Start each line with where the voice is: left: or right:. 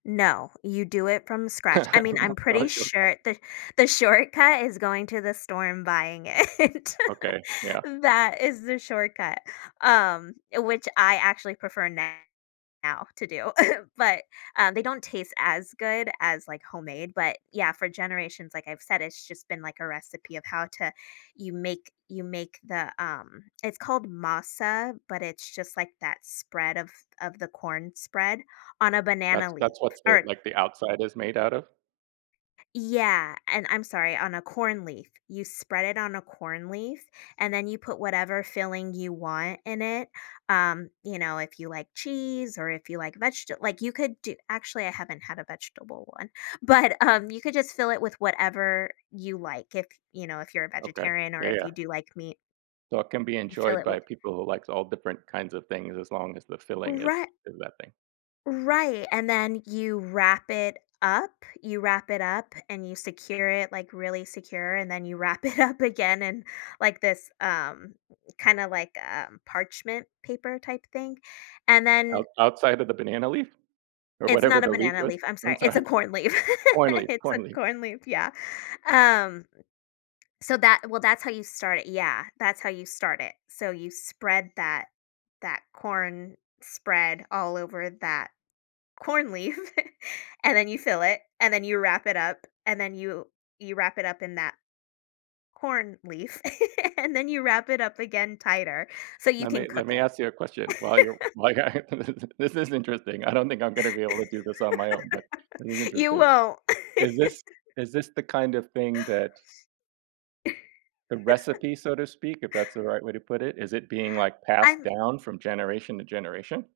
left: No. You do it from scratch. I mean, I'm pretty
right: [unintelligible]
left: sure that the shortcut is going to the store and buying it.
right: Okay, yeah.
left: That is the shortcut, um, uh, which I actually prefer now to do. But, uh, they don't taste as good as, like, homemade. But yeah, for generations, like I've said, it's just been, like, a recipe of how to you make you make the, um it's called masa, but it's just, like, that spread of of the corn spread on a banana
right: That's
left: leaf
right: that's what's they
left: or
right: like, the outside is made out of?
left: Yeah, and I'm sorry, on a corn leaf. You spread it on a corn leaf and then you put whatever filling you want in it. Um, you know, if you like cheese, or if you like vegeta like, you could do actually, I haven't had a vegetable one. But, um, you could just fill it with whatever you like. If you know, if you're a
right: Okay.
left: vegetarian or
right: Yeah,
left: if
right: yeah.
left: you do like meat
right: So it can be
left: you fill
right: enjoyed
left: it
right: by
left: with
right: people who likes all different kinds of things as long as the filling is
left: Righ
right: in that thing.
left: right, and then you wrap it up you wrap it up and you secure it, like, really secure and then you wrap it up again in, like, this, um, kinda, like, um, parchment paper type thing. And
right: Out
left: then
right: outside of the banana leaf? Or
left: It's
right: whatever
left: not a
right: the leaf
left: banana
right: was.
left: leaf, I'm
right: I'm
left: sorry. It's
right: sorry.
left: a corn leaf.
right: Corn leaf
left: It's a
right: corn leaf.
left: corn leaf, yeah. Um, so that well, that's how you start yeah, that's how you start it. So you spread that that corn spread all over that corn leaf, and then you fill it, and then you wrap it up, and then you you wrap it up in that corn leaf and then you wrap it up again tighter so you can
right: Lemme let
left: cook
right: me
left: it.
right: ask you a question, while you're whi [unintelligible] this is interesting. I don't think I'm gonna be able to do this on my own, but it is
left: You
right: interesting.
left: won't.
right: Is this is this the kind of thing that the recipe, so to speak, if that's the right way to put it? Is it being, like, passed
left: I'm
right: down from generation to generation?